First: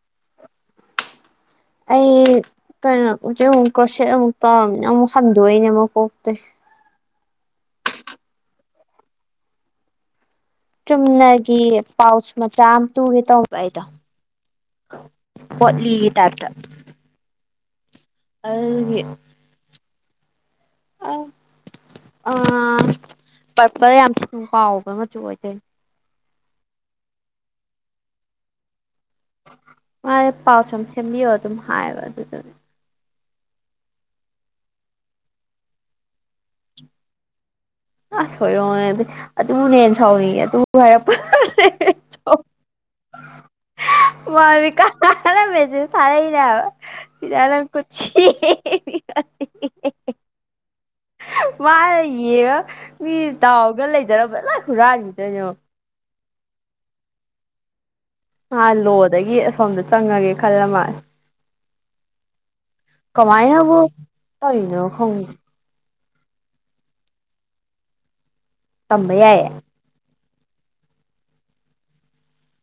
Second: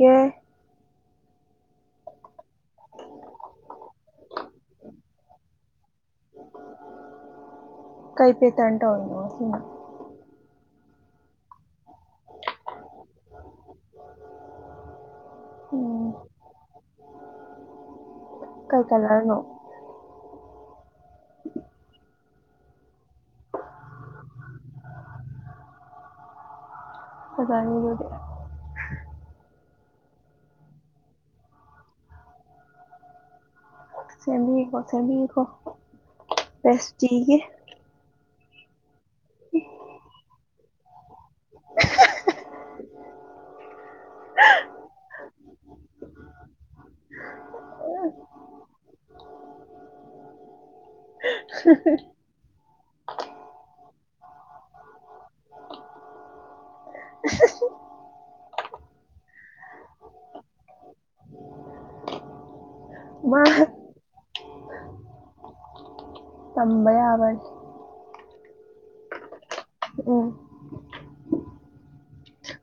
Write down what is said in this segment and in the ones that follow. ꯌꯥꯏ ꯑꯩ ꯀꯩꯅꯣ ꯎꯆ ꯑꯃꯨꯛ ꯀ ꯑꯃꯨꯛ ꯑꯃꯨꯛ ꯍꯟꯗꯣꯛꯏꯅꯦ ꯑꯃꯨꯛ ꯀꯣꯛꯇꯦ ꯀꯩ ꯄꯦ ꯇꯥꯟꯇ ꯑꯣꯏꯅ ꯆꯨꯝꯅꯒꯤ ꯄꯥꯎꯆ ꯃꯆꯥ ꯑꯃ ꯇꯨꯒꯦ ꯇꯧ ꯥꯏꯗꯣ ꯄꯣꯠꯂꯤꯒꯤ ꯇꯥꯏꯞꯇ ꯀꯜ ꯑꯗꯨꯒꯤ ꯀꯂꯔꯅꯣ ꯎꯝ ꯑ ꯄꯔꯄꯜ ꯌꯥꯝ ꯁ ꯀꯥꯎꯕ ꯃꯆꯨ ꯑꯣꯏꯗꯣꯏ ꯑꯥꯡꯗꯤ ꯃꯥ ꯄꯥꯎ ꯆꯨꯝ ꯁꯦꯝꯕꯤꯌꯣ ꯑꯗꯨꯝ ꯍꯥꯏꯌꯦꯕ ꯑꯗꯨꯗꯨꯅꯦ ꯁꯦꯃꯤꯀꯣ ꯁꯦꯃꯤꯀꯣ ꯁ ꯊꯒꯦ ꯑꯁꯣꯏꯔꯣ ꯑꯗꯨ ꯃꯨ ꯅꯅ ꯆꯥꯎꯅꯤ ꯇꯨ ꯍꯥꯏꯚꯔ [unintelligible] ꯃꯥ ꯀ ꯃꯦꯖꯦ ꯁꯔꯅꯦ [unintelligible] ꯃꯥꯅ ꯌꯦꯡꯉ ꯃꯤ ꯇꯥꯎꯒ ꯂꯩꯖꯔꯝꯕ ꯂꯥꯏ ꯍꯨꯔꯥꯈꯤꯗꯣꯏꯅꯣ [unintelligible] ꯑ ꯂꯣꯗꯒꯤ ꯁꯣꯝꯗ ꯆꯪꯉꯒꯦ ꯈꯜꯂ ꯃꯥꯜꯂꯦ ꯃꯥ ꯀꯃꯥꯏꯅꯕꯨꯅ ꯍꯣꯡ ꯇꯝꯕꯩ ꯌꯥꯕꯅꯤ ꯇꯝꯕꯩ ꯌꯥ ꯎꯝ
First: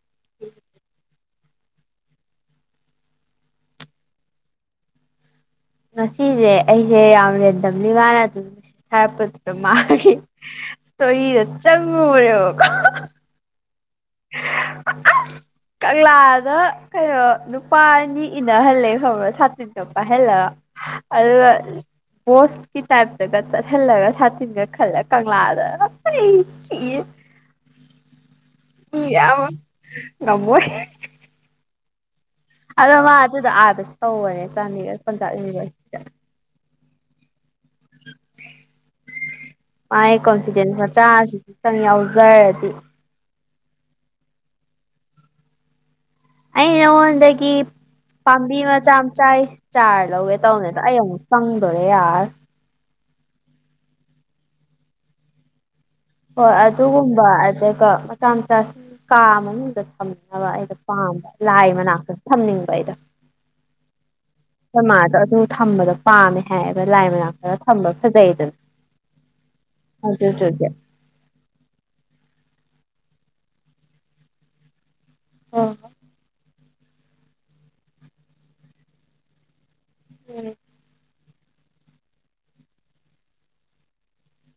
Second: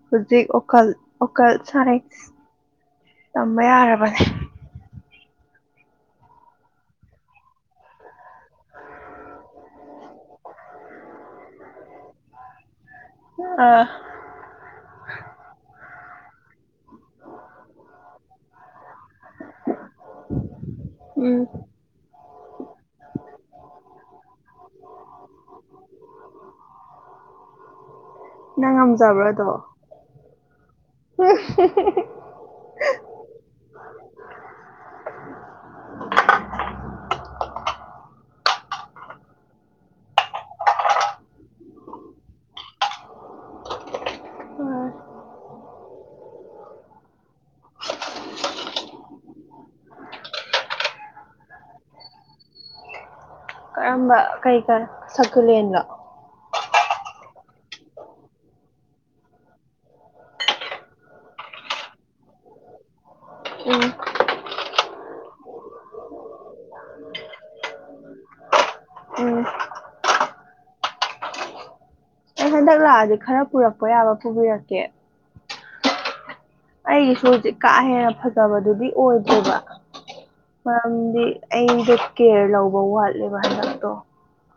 ꯍꯧꯖꯤꯛ ꯑꯣꯈꯜ ꯋꯥꯀꯜ ꯁꯥꯅꯩ ꯇꯝꯕ ꯌꯥꯔꯕꯅꯦ ꯉꯁꯤꯁꯦ ꯑꯩꯁꯦ ꯌꯥꯝ ꯔꯦꯟꯗꯝꯂꯤ ꯋꯥꯅ ꯑꯗꯨꯝ ꯉꯁꯤ ꯁꯥꯔꯛꯄꯗꯨꯗ ꯃꯥꯦ ꯁꯔꯤ ꯆ ꯆꯪꯔꯦ ꯑꯥ [unintelligible] ꯀꯪꯂꯥꯗ ꯀꯩꯅꯣ ꯅꯨꯄꯥ ꯑꯅꯤ ꯏꯅꯍꯜꯂꯦ ꯈꯕ꯭ꯔꯁꯦ ꯁꯥꯠꯠꯇꯄꯥ ꯍꯂ ꯑꯗꯨ ꯎꯝ ꯑꯣꯣꯁ ꯀꯤ ꯇꯥꯏ ꯇꯒꯜꯒ ꯁꯥ ꯇꯤꯟꯒ ꯈꯜꯂ ꯀ ꯃꯥꯗ ꯁꯤ ꯅꯪ ꯉꯝꯖꯕ꯭ꯔꯣ ꯌꯥ ꯑꯗꯣ ꯉꯃꯣꯏ [unintelligible] ꯑꯗꯣ ꯃꯥ ꯑꯗꯨꯗ ꯑꯥꯗꯁꯨ ꯇꯧꯕꯅꯦ ꯆꯥꯟꯗꯤꯒꯔ ꯄꯟꯆꯥ ꯌꯅꯤꯚꯔꯁꯤꯇꯗ [unintelligible] ꯃꯥ ꯀꯟꯁꯤꯗ ꯃ ꯆꯁꯤ ꯆꯪ ꯌꯥꯎꯖꯔꯗꯤ ꯑ ꯑꯩꯅ ꯑꯣꯟꯗꯗꯒꯤ ꯄꯥꯝꯕꯤ ꯃꯆꯥ ꯑꯃ ꯆꯥꯏ ꯆꯥꯔ ꯂꯧꯋꯦ ꯇꯧꯅꯦꯗ ꯑꯩ ꯑꯃꯨꯛ ꯆꯪꯗꯣꯔꯦ ꯌꯥꯔ ꯀꯔꯝꯕ ꯀꯩ ꯀꯥꯔ ꯆꯀꯨꯂꯦꯟꯂꯣ ꯍꯣꯏ ꯑꯗꯨꯒꯨꯝꯕ ꯑꯗꯨꯒ ꯃꯆꯥ ꯃꯆꯥꯁꯤꯡ ꯀꯥ ꯃꯅꯨꯡꯗ ꯊꯝꯅꯕ ꯑꯩꯩꯅ ꯄꯥꯝꯃꯦ ꯂꯥꯏ ꯃꯅꯥꯛꯇ ꯊꯝꯅꯤꯡꯕ ꯑꯩꯗꯣ ꯎꯝ ꯁꯃꯥꯗꯣ ꯑꯗꯨꯝ ꯊꯝꯕꯗꯣ ꯄꯥꯝꯃꯦ ꯍꯥꯏꯌꯦꯕ ꯂꯥꯏ ꯃꯅꯥ ꯈꯔ ꯊꯝꯕ ꯐꯖꯩꯗꯅ ꯎꯝ ꯑꯗꯨꯗ ꯑꯩ ꯍꯟꯗꯛ ꯂꯥꯛꯑꯗꯤ ꯈꯔ ꯄꯨꯔꯛꯄ ꯌꯥꯕ ꯄꯨꯕꯤꯔꯛꯀꯦ ꯑ ꯑꯩꯒꯤꯁꯨ ꯍꯧꯖꯤꯛ ꯀꯥ ꯍꯦꯟꯅ ꯐꯖꯕꯗꯨꯗꯤ ꯑꯣꯏꯗꯦꯕ ꯍꯣꯏ ꯃꯔꯝꯗꯤ ꯑꯩꯗ ꯀꯦꯌꯔ ꯂꯧꯕ ꯋꯥꯠꯂꯦꯕ ꯍꯟꯗꯛꯇꯣ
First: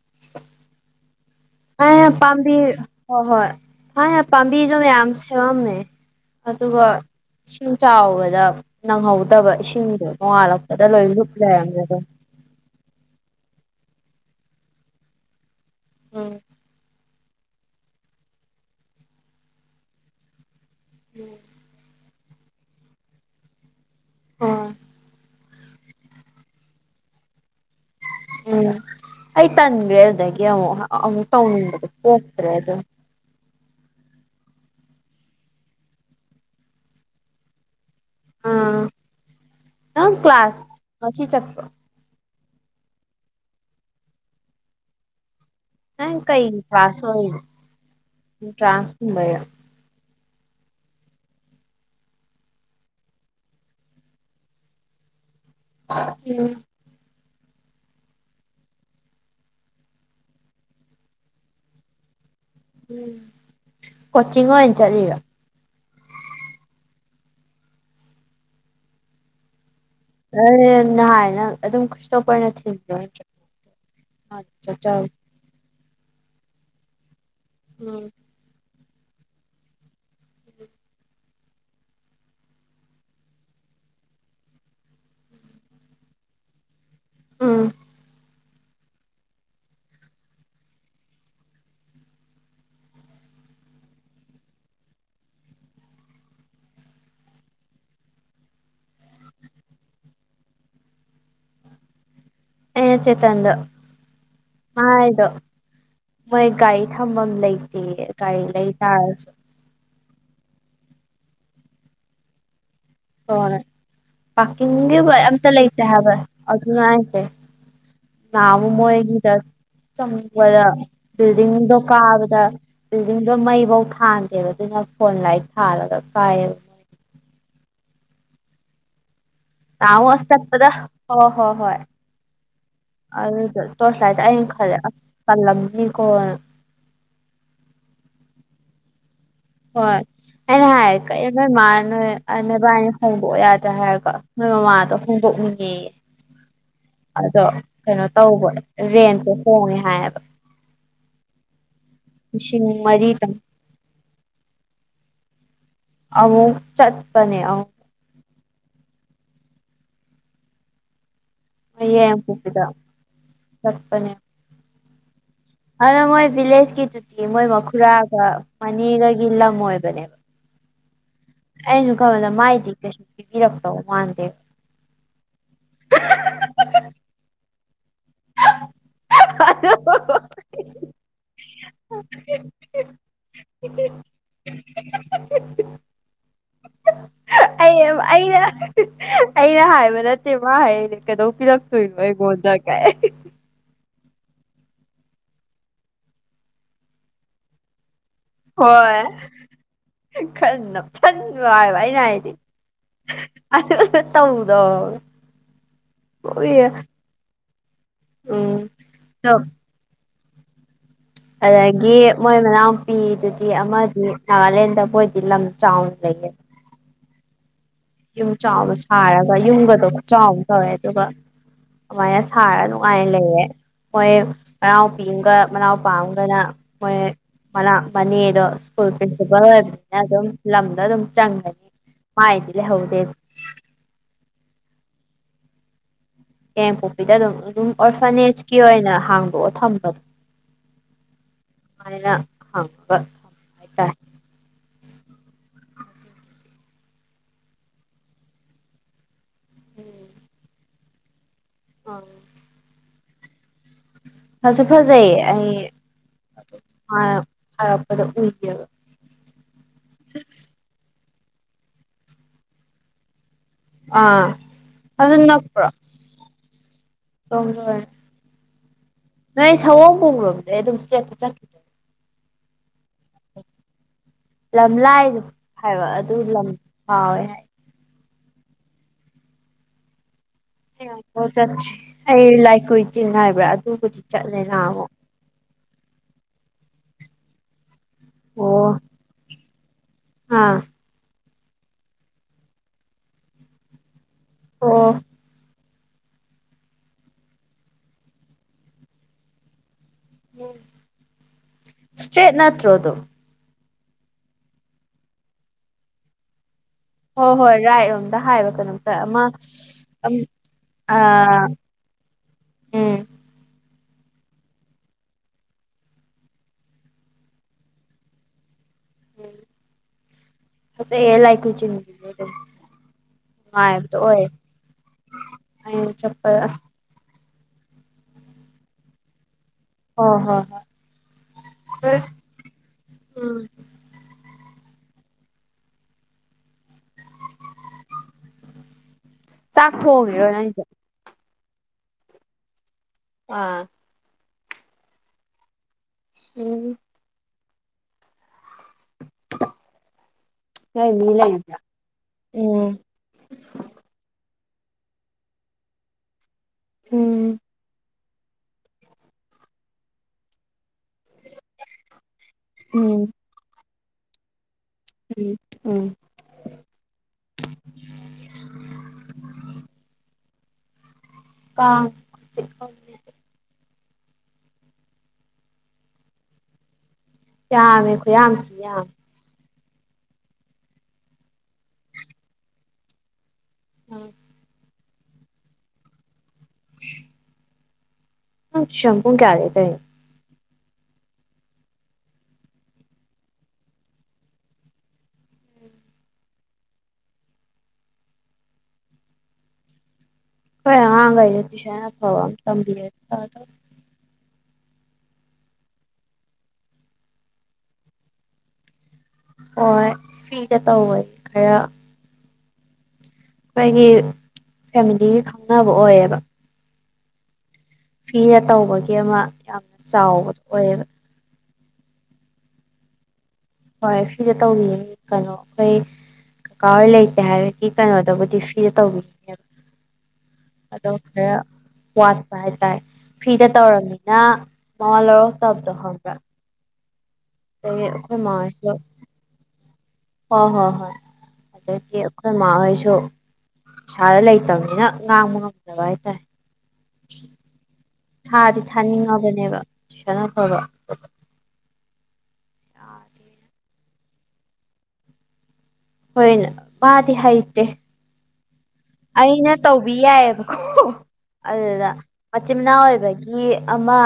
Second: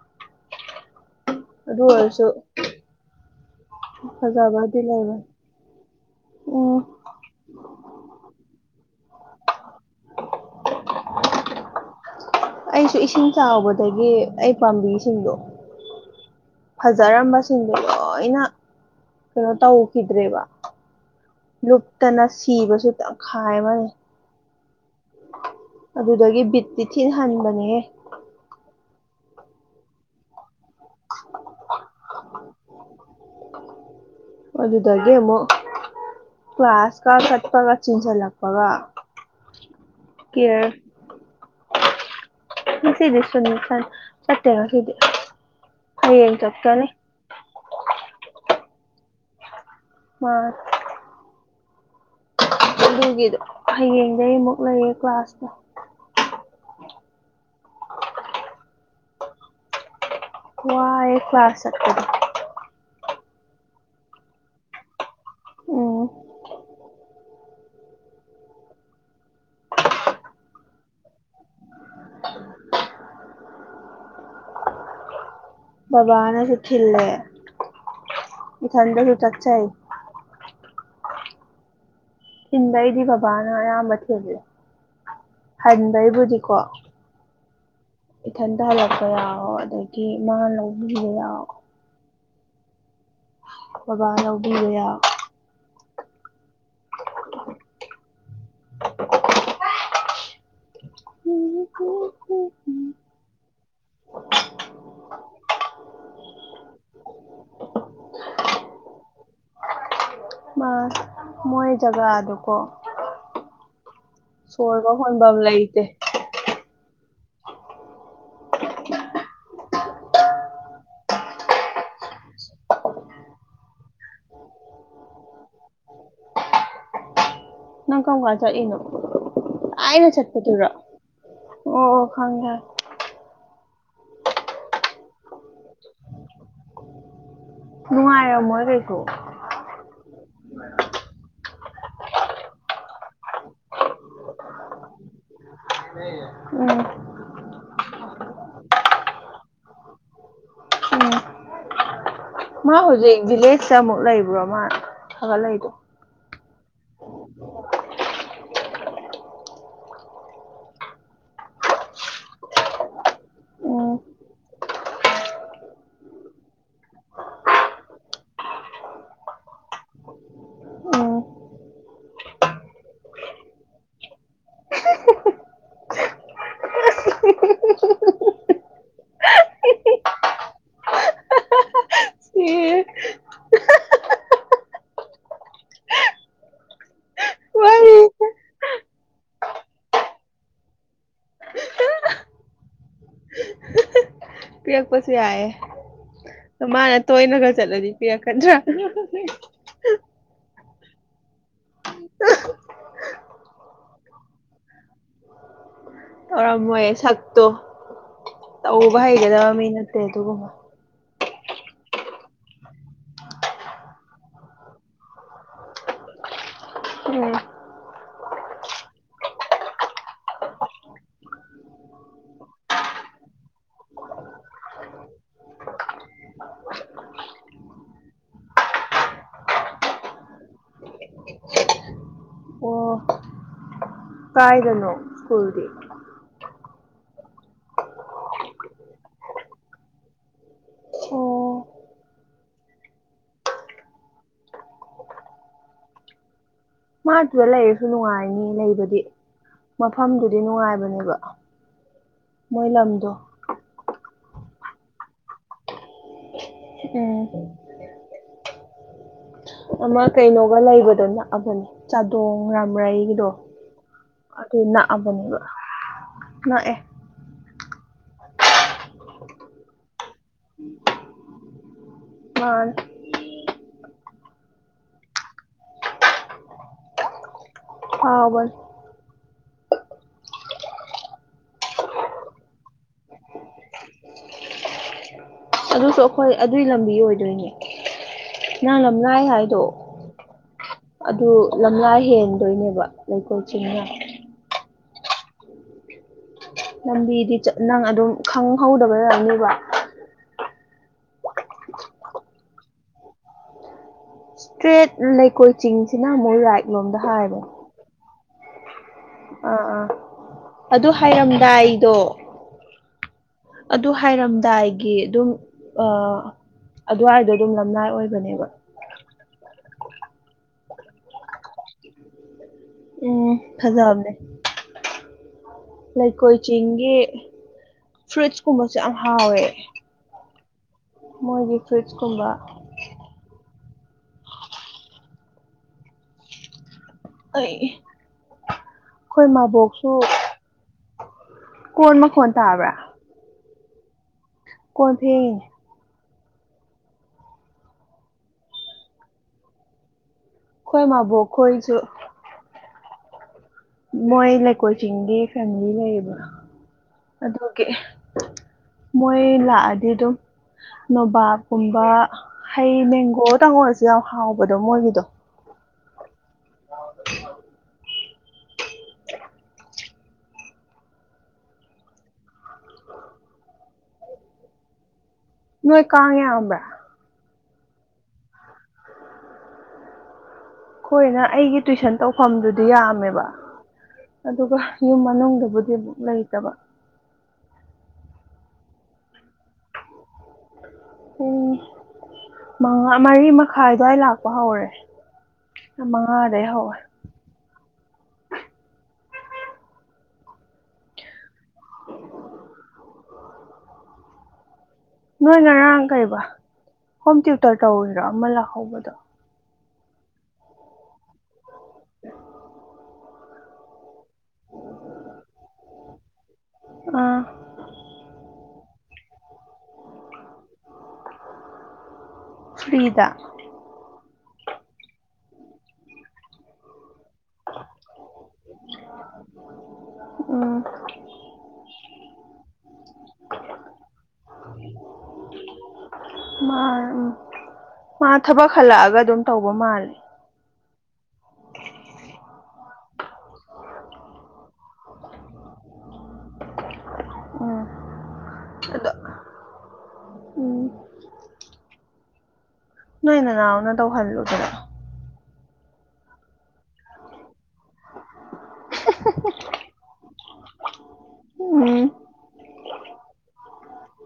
[unintelligible] ꯑꯗꯨ ꯑꯣꯏꯔꯁꯨ ꯄꯥꯝꯕꯤ ꯍꯣꯏ ꯍꯣꯏ ꯍ ꯐꯖꯕꯗꯤ ꯄꯥꯝꯕꯤꯗꯝ ꯌꯥꯝ ꯂꯩꯕꯅꯤ ꯁꯦꯋꯥꯝꯃꯦ ꯎꯝ ꯑꯗꯨꯒ ꯁꯤꯡꯁꯤꯡ ꯆꯥꯎꯕꯗ ꯅꯪꯍꯧꯗꯕ ꯏꯁꯤꯡꯗꯣ ꯅꯣꯡꯉꯥꯜꯂꯛꯄꯗ ꯂꯣꯏ ꯂꯨꯞ ꯂꯩꯔꯝꯃꯦꯗ ꯑꯩꯁꯨ ꯏꯁꯤꯡ ꯆꯥꯎꯕꯗꯒꯤ ꯑꯩ ꯄꯥꯝꯕꯤꯁꯤꯡꯗꯣ ꯎꯝ ꯐꯖꯔꯝꯕꯁꯤꯡꯗꯣ ꯂꯣꯏꯅ ꯀꯩꯅꯣ ꯇꯧꯈꯤꯗ꯭ꯔꯦꯕ ꯎꯝ ꯇꯅ ꯁꯤꯕꯁꯨ ꯇꯪꯈꯥꯏ ꯑꯃꯅꯤ ꯑꯣ ꯑꯗꯨꯗꯒꯤ ꯕꯤꯠ ꯇꯤꯊꯤꯤꯟ ꯍꯟꯕꯅꯦꯍ ꯎꯝ ꯑꯩ ꯇꯥꯟ꯭ꯔꯦ ꯑꯗꯨꯗꯒꯤꯦ ꯇꯧꯅꯤꯡꯗ ꯍꯇ꯭ꯔꯦ ꯑꯗꯨꯗ ꯑꯗꯨꯗꯨꯗꯒꯦꯃꯣ ꯀ꯭ꯂ ꯀ꯭ꯂꯥꯁ ꯀꯥꯜ ꯀꯠꯄꯒ ꯆꯤꯡꯁꯤꯜꯂꯛꯄꯒ ꯅꯪ ꯀꯦꯌꯔ ꯀ꯭ꯂꯥꯁ ꯉꯁꯤ ꯆꯠꯄ꯭ꯔꯣ ꯁꯤꯗ ꯁꯅꯤ ꯆꯠꯇꯦ ꯁꯤꯗ ꯑ ꯀꯩ ꯇ꯭ꯔꯥꯥꯁ ꯑꯣꯏ ꯇ꯭ꯔꯥꯁꯕꯔ ꯃꯥ ꯑꯗꯨꯒꯤꯗꯣ ꯍꯌꯦꯡꯗꯒꯤ ꯑꯃꯨꯛ ꯂꯩꯌꯦꯦ ꯀ꯭ꯂꯥꯁꯇ ꯎꯝ [unintelligible] ꯀꯋꯥ ꯑꯦ ꯈꯋꯥ ꯆ ꯎꯝ ꯀꯣꯆꯤꯡꯤꯡꯣ ꯏꯟ ꯆꯔꯔ ꯎꯝ ꯑ ꯅꯍꯥꯟꯅ ꯑꯗꯨꯝ ꯈꯨꯁꯇꯣꯞꯄꯅ ꯊꯤꯗ ꯑꯆꯥ ꯆ ꯕꯕꯥꯅ ꯆꯊꯂꯦ ꯎꯝ ꯊꯟꯗ ꯍ ꯇꯆꯥꯏ ꯊꯤꯟꯕꯩꯗꯤ ꯕꯕꯥꯅ ꯑꯌꯥꯝꯕ ꯊꯤꯜꯂꯤ ꯍꯟꯕꯩꯕꯨꯗꯤꯀꯣ ꯑꯥ ꯏꯊꯟꯗ ꯍꯜꯂꯛꯄ ꯌꯥꯑꯣꯣ ꯑꯗꯒꯤ ꯏ ꯃꯥ ꯂꯧꯕꯤꯕ ꯌꯥꯑꯣꯣ ꯕꯥꯅ ꯎꯕꯤꯔꯌꯥ [inaudible] [inaudible] ꯑꯩꯅ ꯆꯦꯇꯟꯗꯣ ꯃꯥꯏꯗꯣ ꯃꯣꯏ ꯒꯥꯔꯤ ꯊꯝꯐꯝ ꯂꯩꯇꯦ ꯒꯥꯔꯤ ꯂꯩꯇꯥꯥꯔꯁꯨ ꯃꯥ ꯃꯣꯏꯖꯒꯥ ꯑꯗꯨ ꯑꯗꯨꯀꯣ ꯍꯣꯏ ꯄꯥꯔꯀꯤꯡꯒꯤ ꯑꯝꯇ ꯂꯩꯇꯦ ꯍꯥꯏꯕ ꯑꯗꯨꯅꯉꯥꯏꯁꯦ ꯅꯎꯃ ꯍꯦꯒꯗ ꯆꯪꯕꯗ ꯕꯤꯜꯗꯤꯡꯗꯣ ꯀꯥꯕꯗ ꯕꯤꯜꯗꯤꯡꯗꯣ ꯃꯩꯐꯧ ꯊꯥꯟꯗꯦꯕ ꯑꯗꯨꯅ ꯐꯣꯟ ꯂꯥꯏ ꯊꯥꯜꯒ ꯀꯥꯏ ꯅꯪ ꯀ ꯀꯖ ꯏꯩꯅ ꯑꯩꯅ ꯅꯍꯥꯟꯃꯨꯛ ꯑꯁ ꯆꯠꯄꯗꯨꯔꯣ ꯆꯠꯄꯗ ꯑꯣ ꯑꯣ ꯈꯪꯦ ꯑꯗꯨ ꯇꯣꯁꯂꯥꯏꯇ ꯑꯩꯡ ꯈꯂꯦꯁ ꯀꯜꯂꯅꯤ ꯀꯣ ꯅꯉꯥꯏ ꯃꯣꯏ ꯀꯣ ꯍꯣꯏ ꯑꯦꯅ ꯍꯥꯏ ꯃꯥ ꯅꯣꯏ ꯅꯕꯥꯏꯅꯤ ꯍꯣꯡꯗꯣꯛꯑꯣ ꯌꯥꯗ꯭ꯔꯥ ꯍꯥꯏꯔꯀꯣ ꯅꯣꯏ ꯃꯃꯥꯗꯣ ꯍꯣꯡꯗꯣꯛꯅꯤꯡꯉꯦꯌꯦ ꯎꯝ ꯑꯗꯣ ꯀꯩꯅꯣ ꯇꯧꯕ ꯔꯦꯟꯇꯣ ꯍꯣꯡꯉꯦ ꯍꯥꯏꯌꯦꯕ ꯎꯝ ꯂꯤꯁꯤꯡ ꯃꯥ ꯍꯧꯖꯤꯛ ꯃꯔꯤꯇꯪ ꯚꯤꯂꯦꯖꯇ ꯑꯃꯨꯛ ꯂꯩꯕ꯭ꯔꯣ ꯃꯥ ꯐꯒꯠꯂꯏꯗꯣ ꯑ ꯆꯠꯄꯅꯦ ꯑ ꯃꯦ ꯄꯁꯤꯗ ꯎꯝ ꯆꯠꯄꯅꯦ ꯑꯗꯣ ꯃꯣꯏ ꯚꯤꯂꯦꯖꯀꯤꯗꯨꯇꯤ ꯃꯣꯏ ꯃꯈꯨꯔꯥꯒ ꯃꯅꯤꯒꯒꯤ ꯂꯝ ꯑꯣꯏꯕꯅꯦꯕ ꯎꯝ ꯑꯁꯨ ꯈꯕꯗ ꯃꯥꯏꯗꯤ ꯀꯩꯁꯨ ꯄꯤꯕꯤꯔꯛꯛꯇꯧ ꯃꯥꯟꯗꯦꯕ [unintelligible] ꯑ ꯁꯤ [unintelligible] [unintelligible] ꯋꯥꯔꯤ ꯑꯩꯅ ꯑꯩꯅ ꯍꯥꯏꯕ ꯅꯠꯇꯦ ꯃꯥ ꯍꯥꯏꯅꯦ ꯀꯩꯗꯧ ꯄꯤꯔꯛꯇꯣꯏꯅꯣ ꯑꯩꯕꯣ ꯍꯣꯗꯒ [unintelligible] ꯄꯤ ꯄ ꯍꯥꯏꯌꯦ ꯃꯥꯅꯦ ꯇ ꯏ ꯅ ꯈꯔ ꯆꯂꯗꯤ ꯌꯥ ꯀ꯭ꯔꯥ ꯈ ꯆ ꯍꯥꯏꯏꯅꯦ ꯍꯥꯏꯗꯤ ꯑ ꯇꯧꯗꯣ ꯇꯧꯔꯝꯃꯣꯏ ꯁꯛꯇꯣ ꯎꯝ ꯇꯧꯕ ꯑꯗꯣ ꯍꯩꯒꯗꯕ ꯃꯤ ꯅꯠꯇꯦ ꯑꯗꯨꯒꯨꯝꯕ ꯑꯗꯒꯤ ꯃꯣꯏ ꯃꯅꯥꯎꯎꯨꯄꯤꯗꯨꯗꯤ ꯑꯃꯗꯤ ꯅꯥꯒꯥꯂꯦꯟꯗ ꯃꯣꯏꯗꯤ ꯂꯝ ꯆꯥꯎꯅ ꯂꯩ ꯎ ꯎꯝ ꯌꯨꯝ ꯆꯥꯎꯕ ꯁꯥꯔꯒ ꯌꯨꯝꯒꯗꯣ ꯆꯥꯎꯅ ꯇꯧꯋꯦ ꯑꯗꯨꯒ ꯑꯗꯨꯥꯏꯅ ꯁꯔ ꯅꯨꯡꯉꯥꯏ ꯂꯩꯌꯦ ꯃꯣꯏ ꯃꯅꯥꯎ ꯄꯒ ꯃꯅꯥꯎ ꯄꯥꯝꯒꯅ ꯃꯣꯏ ꯃꯅꯥ ꯃꯅꯤꯗꯣ ꯁ꯭ꯀꯨꯜ ꯄ꯭ꯔꯤꯟꯁꯤꯄꯥꯜ ꯑꯣꯏꯕꯅꯤꯅ ꯑꯗꯨꯝ ꯂꯝꯗ ꯑꯗꯨꯝ ꯆꯪꯒꯅꯤ ꯃꯥꯂꯦ ꯍꯗꯦ ꯑꯣ ꯑꯗꯨ ꯀꯥꯏꯗꯅꯣ ꯁꯀꯨꯜꯗꯤ ꯍꯡꯄꯣꯛꯄꯤꯗ ꯑꯗꯨꯝ ꯑꯗꯨꯝ ꯑꯣꯔꯐꯅꯦꯁꯀꯤ ꯑꯣꯏꯅ ꯍꯥꯡꯗꯣꯛꯑꯣ ꯊꯝꯕꯗꯣ ꯑꯣ ꯥꯏꯅ ꯃꯥꯗꯨꯗ ꯂꯩꯔꯁꯨ ꯅꯨꯡꯉꯥꯏꯅꯤ ꯂꯩꯕꯗꯤ ꯃꯐꯝꯗꯨꯗꯤ ꯅꯨꯡꯉꯥꯏꯕꯅꯦꯕ ꯃꯣꯏꯂꯝꯝꯗ ꯐꯁꯨ ꯐꯖꯩ ꯑꯩ ꯎꯝ ꯍꯥꯏꯔꯛꯄꯗ ꯎꯏꯗꯦꯕ ꯑꯃ ꯀꯩꯅꯣꯒ ꯂꯩꯕꯗꯣ ꯅꯛꯑꯕꯅꯦ ꯆꯥꯗꯣꯡ ꯔꯥꯝꯔꯩꯒꯤꯗꯣ ꯑꯥ ꯑꯗꯨ ꯑꯗꯨꯟꯅ꯭ꯔꯣ ꯅꯛꯑꯕꯅꯦꯕ ꯇ ꯅꯛꯑꯦ ꯅꯣꯏ ꯁꯒꯣꯝ ꯄꯨꯣꯡꯈꯨꯕꯗ ꯑꯩ ꯑꯗꯨꯝ ꯏꯁꯇ꯭ꯔꯦꯇ ꯆꯠꯈꯤꯗꯣꯏ ꯃꯥ ꯂꯝꯂꯥꯏꯗꯨ ꯍꯥꯏꯕ ꯑꯗꯨ ꯂꯝ ꯐꯥꯎꯋꯦ ꯍꯥꯏ ꯍꯥꯎꯕꯁ ꯆꯠꯔꯤ ꯑꯩ ꯂꯥꯏꯀꯨ ꯆꯤꯟꯅꯥꯏꯕ꯭ꯔꯥ ꯑꯗꯨꯕꯨꯗꯤ ꯆꯠꯂꯦ ꯅꯍ ꯑꯃꯨ ꯑꯗꯨꯁꯨ ꯑꯩꯈꯣꯏ ꯑꯗꯨꯒꯤ ꯂꯝꯕꯤ ꯑꯣꯏꯗꯣꯏꯅꯦ ꯑꯣ ꯅꯪ ꯂꯝ ꯂꯥꯏ ꯍꯥꯏꯗꯣ ꯑꯥ ꯑꯗꯨ ꯂꯝꯂꯥ ꯍꯦꯟꯗꯣꯏꯅꯦꯕ ꯂꯩꯀꯣꯜ ꯆꯤꯡꯅ ꯑꯣ ꯂꯝꯕꯤꯗꯤ ꯅꯪ ꯑꯗꯨꯝ ꯈꯪꯍꯧꯗꯕ ꯌꯥꯔꯅꯤꯕ ꯁꯇꯦꯠ ꯅꯠꯇ꯭ꯔꯣ ꯑꯗꯨ ꯏꯁꯇ꯭ꯔꯦꯠ ꯂꯩꯀꯣꯏ ꯆꯤꯡꯁꯤꯅ ꯑꯃꯨꯛ ꯔꯥꯏꯠ ꯂꯣꯝꯗ ꯍꯣꯏ ꯍꯥꯏꯕꯅꯦ ꯍꯣꯏ ꯔꯥꯛꯔꯣꯝꯗ ꯍꯥꯏꯕ ꯀꯣ ꯑꯥ ꯑꯥ ꯑꯗꯨ ꯑ ꯍꯥꯏꯔꯝꯗꯥꯏꯗꯣ ꯑꯗꯨ ꯍꯥꯏꯔꯝꯗꯥꯏꯒꯤ ꯑꯗꯨꯝ ꯑ ꯑꯗꯨꯋꯥꯏꯗꯣ ꯑꯗꯨꯝ ꯂꯝꯂꯏ ꯑꯣꯏꯕꯅꯦꯕ ꯎꯝ ꯐꯁ ꯍꯥꯏ ꯀ ꯎꯆ ꯎꯝ ꯐꯖꯕꯅꯦ ꯑꯩꯅ ꯆꯠꯄ ꯂꯩꯀꯣꯏ ꯑꯁ ꯆꯤꯡꯒꯤ ꯐ꯭ꯔꯨꯏꯠꯁꯀꯨꯝꯕꯁꯨꯦ ꯌꯥꯝ ꯍꯥꯎꯋꯦ ꯑꯣ ꯍꯣ ꯍ ꯃꯣꯏꯒꯤ ꯐ꯭ꯔꯤꯖꯀꯨꯝꯕ ꯎꯝ ꯑꯩ ꯑꯩꯈꯣꯏ ꯆꯥꯛ ꯃꯕꯣꯛꯁꯨ ꯊꯣꯡꯉꯤꯔꯣ ꯅꯪꯁꯦ ꯀꯣꯟꯃ ꯈꯣꯟ ꯇꯥꯕ꯭ꯔꯥ ꯑꯥ ꯀꯣꯊꯤ ꯎꯝ ꯑꯩꯈꯣꯏ ꯀꯂ ꯃꯥꯕꯣꯛ ꯈꯣꯏꯁꯨ ꯎꯝ ꯃꯣꯏ ꯂꯩꯀꯣꯏ ꯆꯤꯡ ꯐꯦꯃꯤꯂꯤ ꯂꯩꯌꯦꯕ ꯎꯝ ꯑꯗꯨꯒꯤ ꯃꯣꯏ ꯂꯥꯛꯑꯗꯤ ꯑꯗꯨꯝ ꯅꯣꯕꯥꯞꯀꯨꯝꯕ ꯍꯩ ꯎꯝ ꯃꯦꯡꯒꯣ ꯇꯪꯉꯔꯁꯨ ꯌꯥꯝ ꯍꯥꯎꯕꯗꯣ ꯃꯣꯏꯒꯤꯗꯣ ꯎꯝ ꯎꯝ ꯑ ꯑꯥ ꯅꯣꯏꯣꯏ ꯀꯥꯉꯦ ꯌꯥꯕ ꯀ ꯑꯃꯦꯈꯣꯏ ꯌꯥꯝꯝ ꯊ ꯌꯥꯝ ꯑꯩꯣꯏꯅ ꯑꯩꯒꯤ ꯇꯨꯋꯏꯁꯟ ꯇꯧꯐꯝꯗꯨꯗꯤ ꯌꯥꯝꯃꯦꯕ ꯑꯗꯨꯒ ꯌꯨꯝ ꯃꯅꯨꯡꯗꯕꯨꯗꯤ ꯑꯃꯛ ꯂꯩꯇꯕ ꯎ ꯝꯄꯨ ꯀꯌꯥꯗꯦ ꯇ ꯎꯝ ꯃꯉꯥ ꯃꯔꯤ ꯃꯈꯥꯏ ꯑꯗꯨ꯭ꯋꯥꯏ ꯂꯥꯛꯄ ꯍꯧꯔꯦ ꯑ ꯃꯥꯗꯦ ꯍꯣ ꯀ ꯍ ꯉꯥꯏꯔꯗꯤꯁꯦꯅ ꯐ ꯊ ꯅꯣꯏ ꯉꯔꯥꯡ ꯀꯩꯔꯤꯕ ꯍꯣꯝ ꯇ꯭ꯌꯨꯇꯔ ꯇꯧꯔꯤꯔꯣ ꯑꯃ ꯂꯥꯛꯍꯧꯕꯗꯣ ꯍꯣꯏ ꯁꯤꯤꯗ ꯇ ꯍꯣꯏ ꯈꯔ [unintelligible] ꯑꯩꯈꯣꯏꯒꯤ ꯐꯦꯃꯤꯂꯤꯒꯤ ꯈꯪꯅꯕ ꯑꯣꯏꯌꯦꯕ ꯑ ꯐꯤꯅ ꯇꯧꯕꯒꯤ ꯑꯃ ꯌꯥꯝꯅ ꯆꯥꯎꯕꯗꯣ ꯑꯣꯏꯌꯦꯕ ꯐꯔꯤꯗ ꯍꯣꯏ ꯁꯤꯗ ꯇꯧꯕꯤꯌꯦ ꯀꯩꯅꯣ ꯑꯩꯈꯣꯏ ꯀꯀꯥ ꯍ ꯂꯩ ꯍꯥꯏꯕꯒꯤ ꯀꯩꯅꯣꯗꯕꯨꯗꯤ ꯐ꯭ꯔꯤꯗ ꯇꯧꯕꯤꯅꯦꯕ ꯎꯝ ꯑꯗꯣ ꯈꯔ ꯋꯥꯠꯄ ꯍꯥꯏꯇꯥꯔꯦ ꯐ꯭ꯔꯤꯗ ꯇꯧꯔꯃꯤꯅ ꯃꯃꯥ ꯂꯧꯔꯛꯇꯕꯗꯣ ꯍꯪꯕ꯭ꯔꯥ ꯃꯥ ꯎꯝ ꯈꯣꯏ ꯍ ꯃꯥ ꯊꯕꯛ ꯍꯜꯂꯛꯑꯒ ꯑꯗꯨꯝ ꯇꯧꯕ ꯃꯥꯜꯂꯦ ꯍꯣ ꯍꯣꯏ ꯑꯈꯣꯏ ꯃꯥ ꯑꯣꯏꯁꯨ ꯏꯁꯥꯗ ꯂꯩꯇꯕꯅꯤꯅ ꯉꯥꯡꯕ ꯉꯝꯗꯕ ꯍꯥꯏꯇꯥꯔꯦ ꯎꯝ ꯊꯥꯗꯤ ꯑꯗꯣ ꯊꯥꯅꯤꯡꯉꯕꯅꯦꯕꯁꯥꯅꯐꯕ ꯎꯝ ꯅꯣꯏ ꯅ ꯅꯅꯥꯎꯅ ꯇꯧꯍꯜꯂꯨꯒꯔ ꯍꯣꯏꯅ ꯃꯥꯗꯤ ꯍꯩꯇꯦ ꯑꯩꯅ ꯇꯧꯕꯤ ꯌꯥꯏꯑꯕ ꯎꯝ ꯑꯗꯨꯗ ꯃꯆꯤꯟꯅꯥꯎ ꯑꯣꯏꯕꯒꯤ ꯑꯃ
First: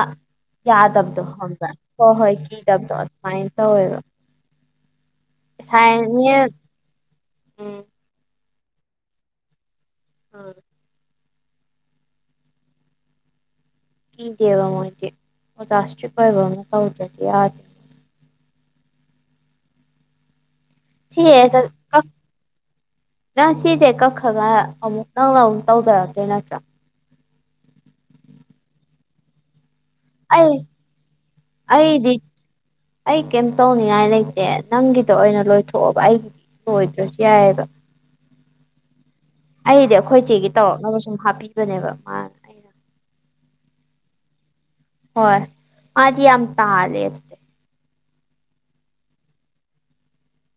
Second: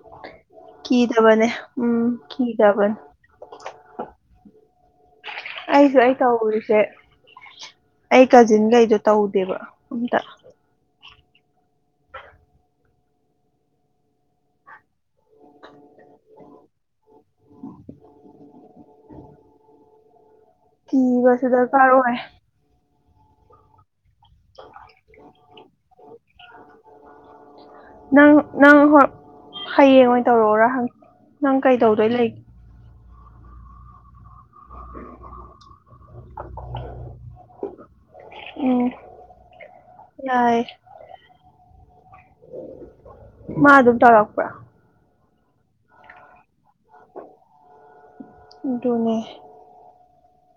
ꯌꯥꯌꯥ ꯗꯕꯗꯣ ꯍ ꯀꯤꯗꯕꯅꯦ ꯍꯣ ꯎꯝ ꯍꯣꯏ ꯀ ꯀꯤꯗꯕꯅꯦ ꯗꯕꯗꯣ ꯇꯧꯕ ꯑꯩꯁꯨ ꯑꯩ ꯇꯧꯔꯤꯁꯦ ꯎꯝ ꯑꯩ ꯀꯖꯤꯟꯒꯩꯗꯣ ꯇꯧꯗꯦꯕ ꯑꯝꯇ ꯎꯝ ꯏꯗꯤꯕꯗꯤ ꯔꯁ ꯄꯕ ꯑꯃ ꯀꯧꯗꯗꯤ ꯊ ꯁꯗ ꯁꯤꯁꯦ ꯀꯔ ꯑꯣꯏꯔ ꯅꯪ ꯁꯤꯗꯤ ꯀꯛꯈꯒ ꯑꯃꯨꯛ ꯅꯪꯅ ꯑꯃꯨꯛ ꯇꯧꯖꯔꯀꯦ ꯅꯠꯇ꯭ꯔꯥ ꯅꯪ ꯅꯪ ꯍ ꯍꯌꯦꯡ ꯑꯣꯏꯅ ꯑꯩ ꯇꯧꯔꯛꯑꯣꯔꯪ ꯅꯪ ꯀꯩꯗꯧꯗꯣꯏ ꯑꯩꯗꯤ ꯂꯩꯒꯦ ꯑꯩ ꯀꯦꯟꯟ ꯇꯧꯅꯤꯥꯏ ꯂꯩ ꯑꯦ ꯅꯪꯒꯤꯗ ꯑꯣꯏꯅ ꯂꯣꯏꯊꯣꯛꯑꯕ ꯑꯩꯒꯤ ꯂꯣꯏꯗ꯭ꯔꯁꯨ ꯌꯥꯏꯑꯕ ꯎꯝ ꯑꯩꯗꯤ ꯑꯩꯈꯣꯏ ꯆꯦꯒꯤ ꯌꯥꯏ ꯇꯧꯔꯛꯅꯕ ꯁꯨꯝ ꯍꯥꯞꯄꯤꯕꯅꯦꯕ ꯃꯥꯅ ꯑꯩꯅ ꯃꯥ ꯑꯗꯨꯝ ꯇꯧꯔꯛꯄ ꯍꯣꯏ ꯑꯗꯤ ꯌꯥꯝ ꯇꯥꯔꯦ ꯑꯗꯨꯅꯦ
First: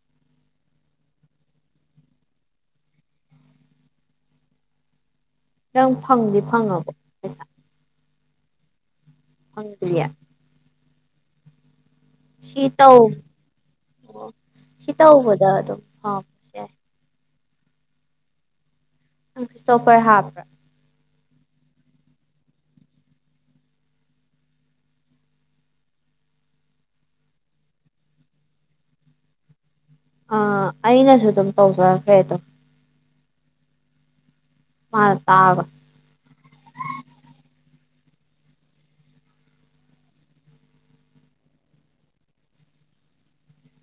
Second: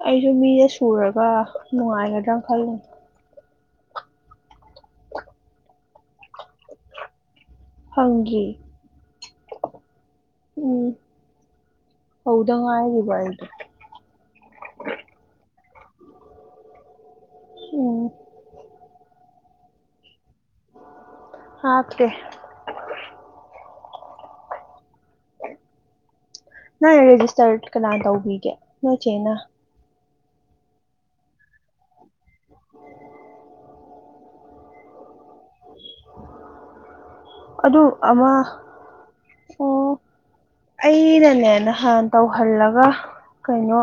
ꯑꯩꯁꯨ ꯃꯤꯁꯦ ꯁꯨꯔꯒ ꯅꯨꯡꯉꯥꯏꯒꯗ꯭ꯔꯅ ꯈꯜꯂꯨ ꯅꯪ ꯐꯪꯗꯤ ꯐꯪꯉꯕ ꯐꯪꯉꯦ ꯍꯌꯥ ꯍꯧꯗ ꯁꯤꯇꯧ ꯉꯥꯏꯔꯤꯕ ꯑꯩꯗꯣ ꯁꯤꯇꯧꯕꯗ ꯑꯣ ꯎꯝ ꯁꯣꯄꯔ ꯍꯥ꯭ꯔ ꯑꯀꯦ ꯅꯪ ꯔꯦꯖꯤꯁꯇꯔꯠ ꯀꯅꯥ ꯇꯧꯕꯤꯒꯦ ꯅꯣꯏꯆꯦꯅ ꯑꯥ ꯑꯩꯅꯁꯨ ꯑꯗꯨꯝ ꯇꯧꯖꯔꯈ꯭ꯔꯦ ꯑꯗꯣ ꯃꯥ ꯇꯕ ꯑꯃꯃ ꯑꯣ ꯑꯩꯅꯅꯦ ꯅꯍꯥꯟ ꯇꯧꯍꯜꯂꯒ ꯀꯩꯅꯣ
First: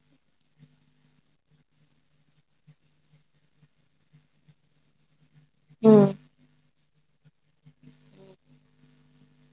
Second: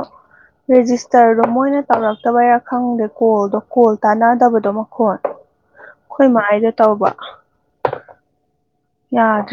ꯔꯦꯖꯤꯁꯇꯔꯗꯣ ꯃꯣꯏꯅ ꯇꯧꯔꯛꯇꯕꯩꯔꯥ ꯈꯪꯗꯦ ꯀꯣꯜꯗꯣ ꯀꯣꯜ ꯇꯥꯟꯅꯗꯕꯗꯣ ꯃꯈꯣꯟ ꯎꯝ ꯑꯩꯈꯣꯏ ꯃꯥꯥꯏꯗ ꯇꯧꯕ ꯌꯥꯗ꯭ꯔꯦ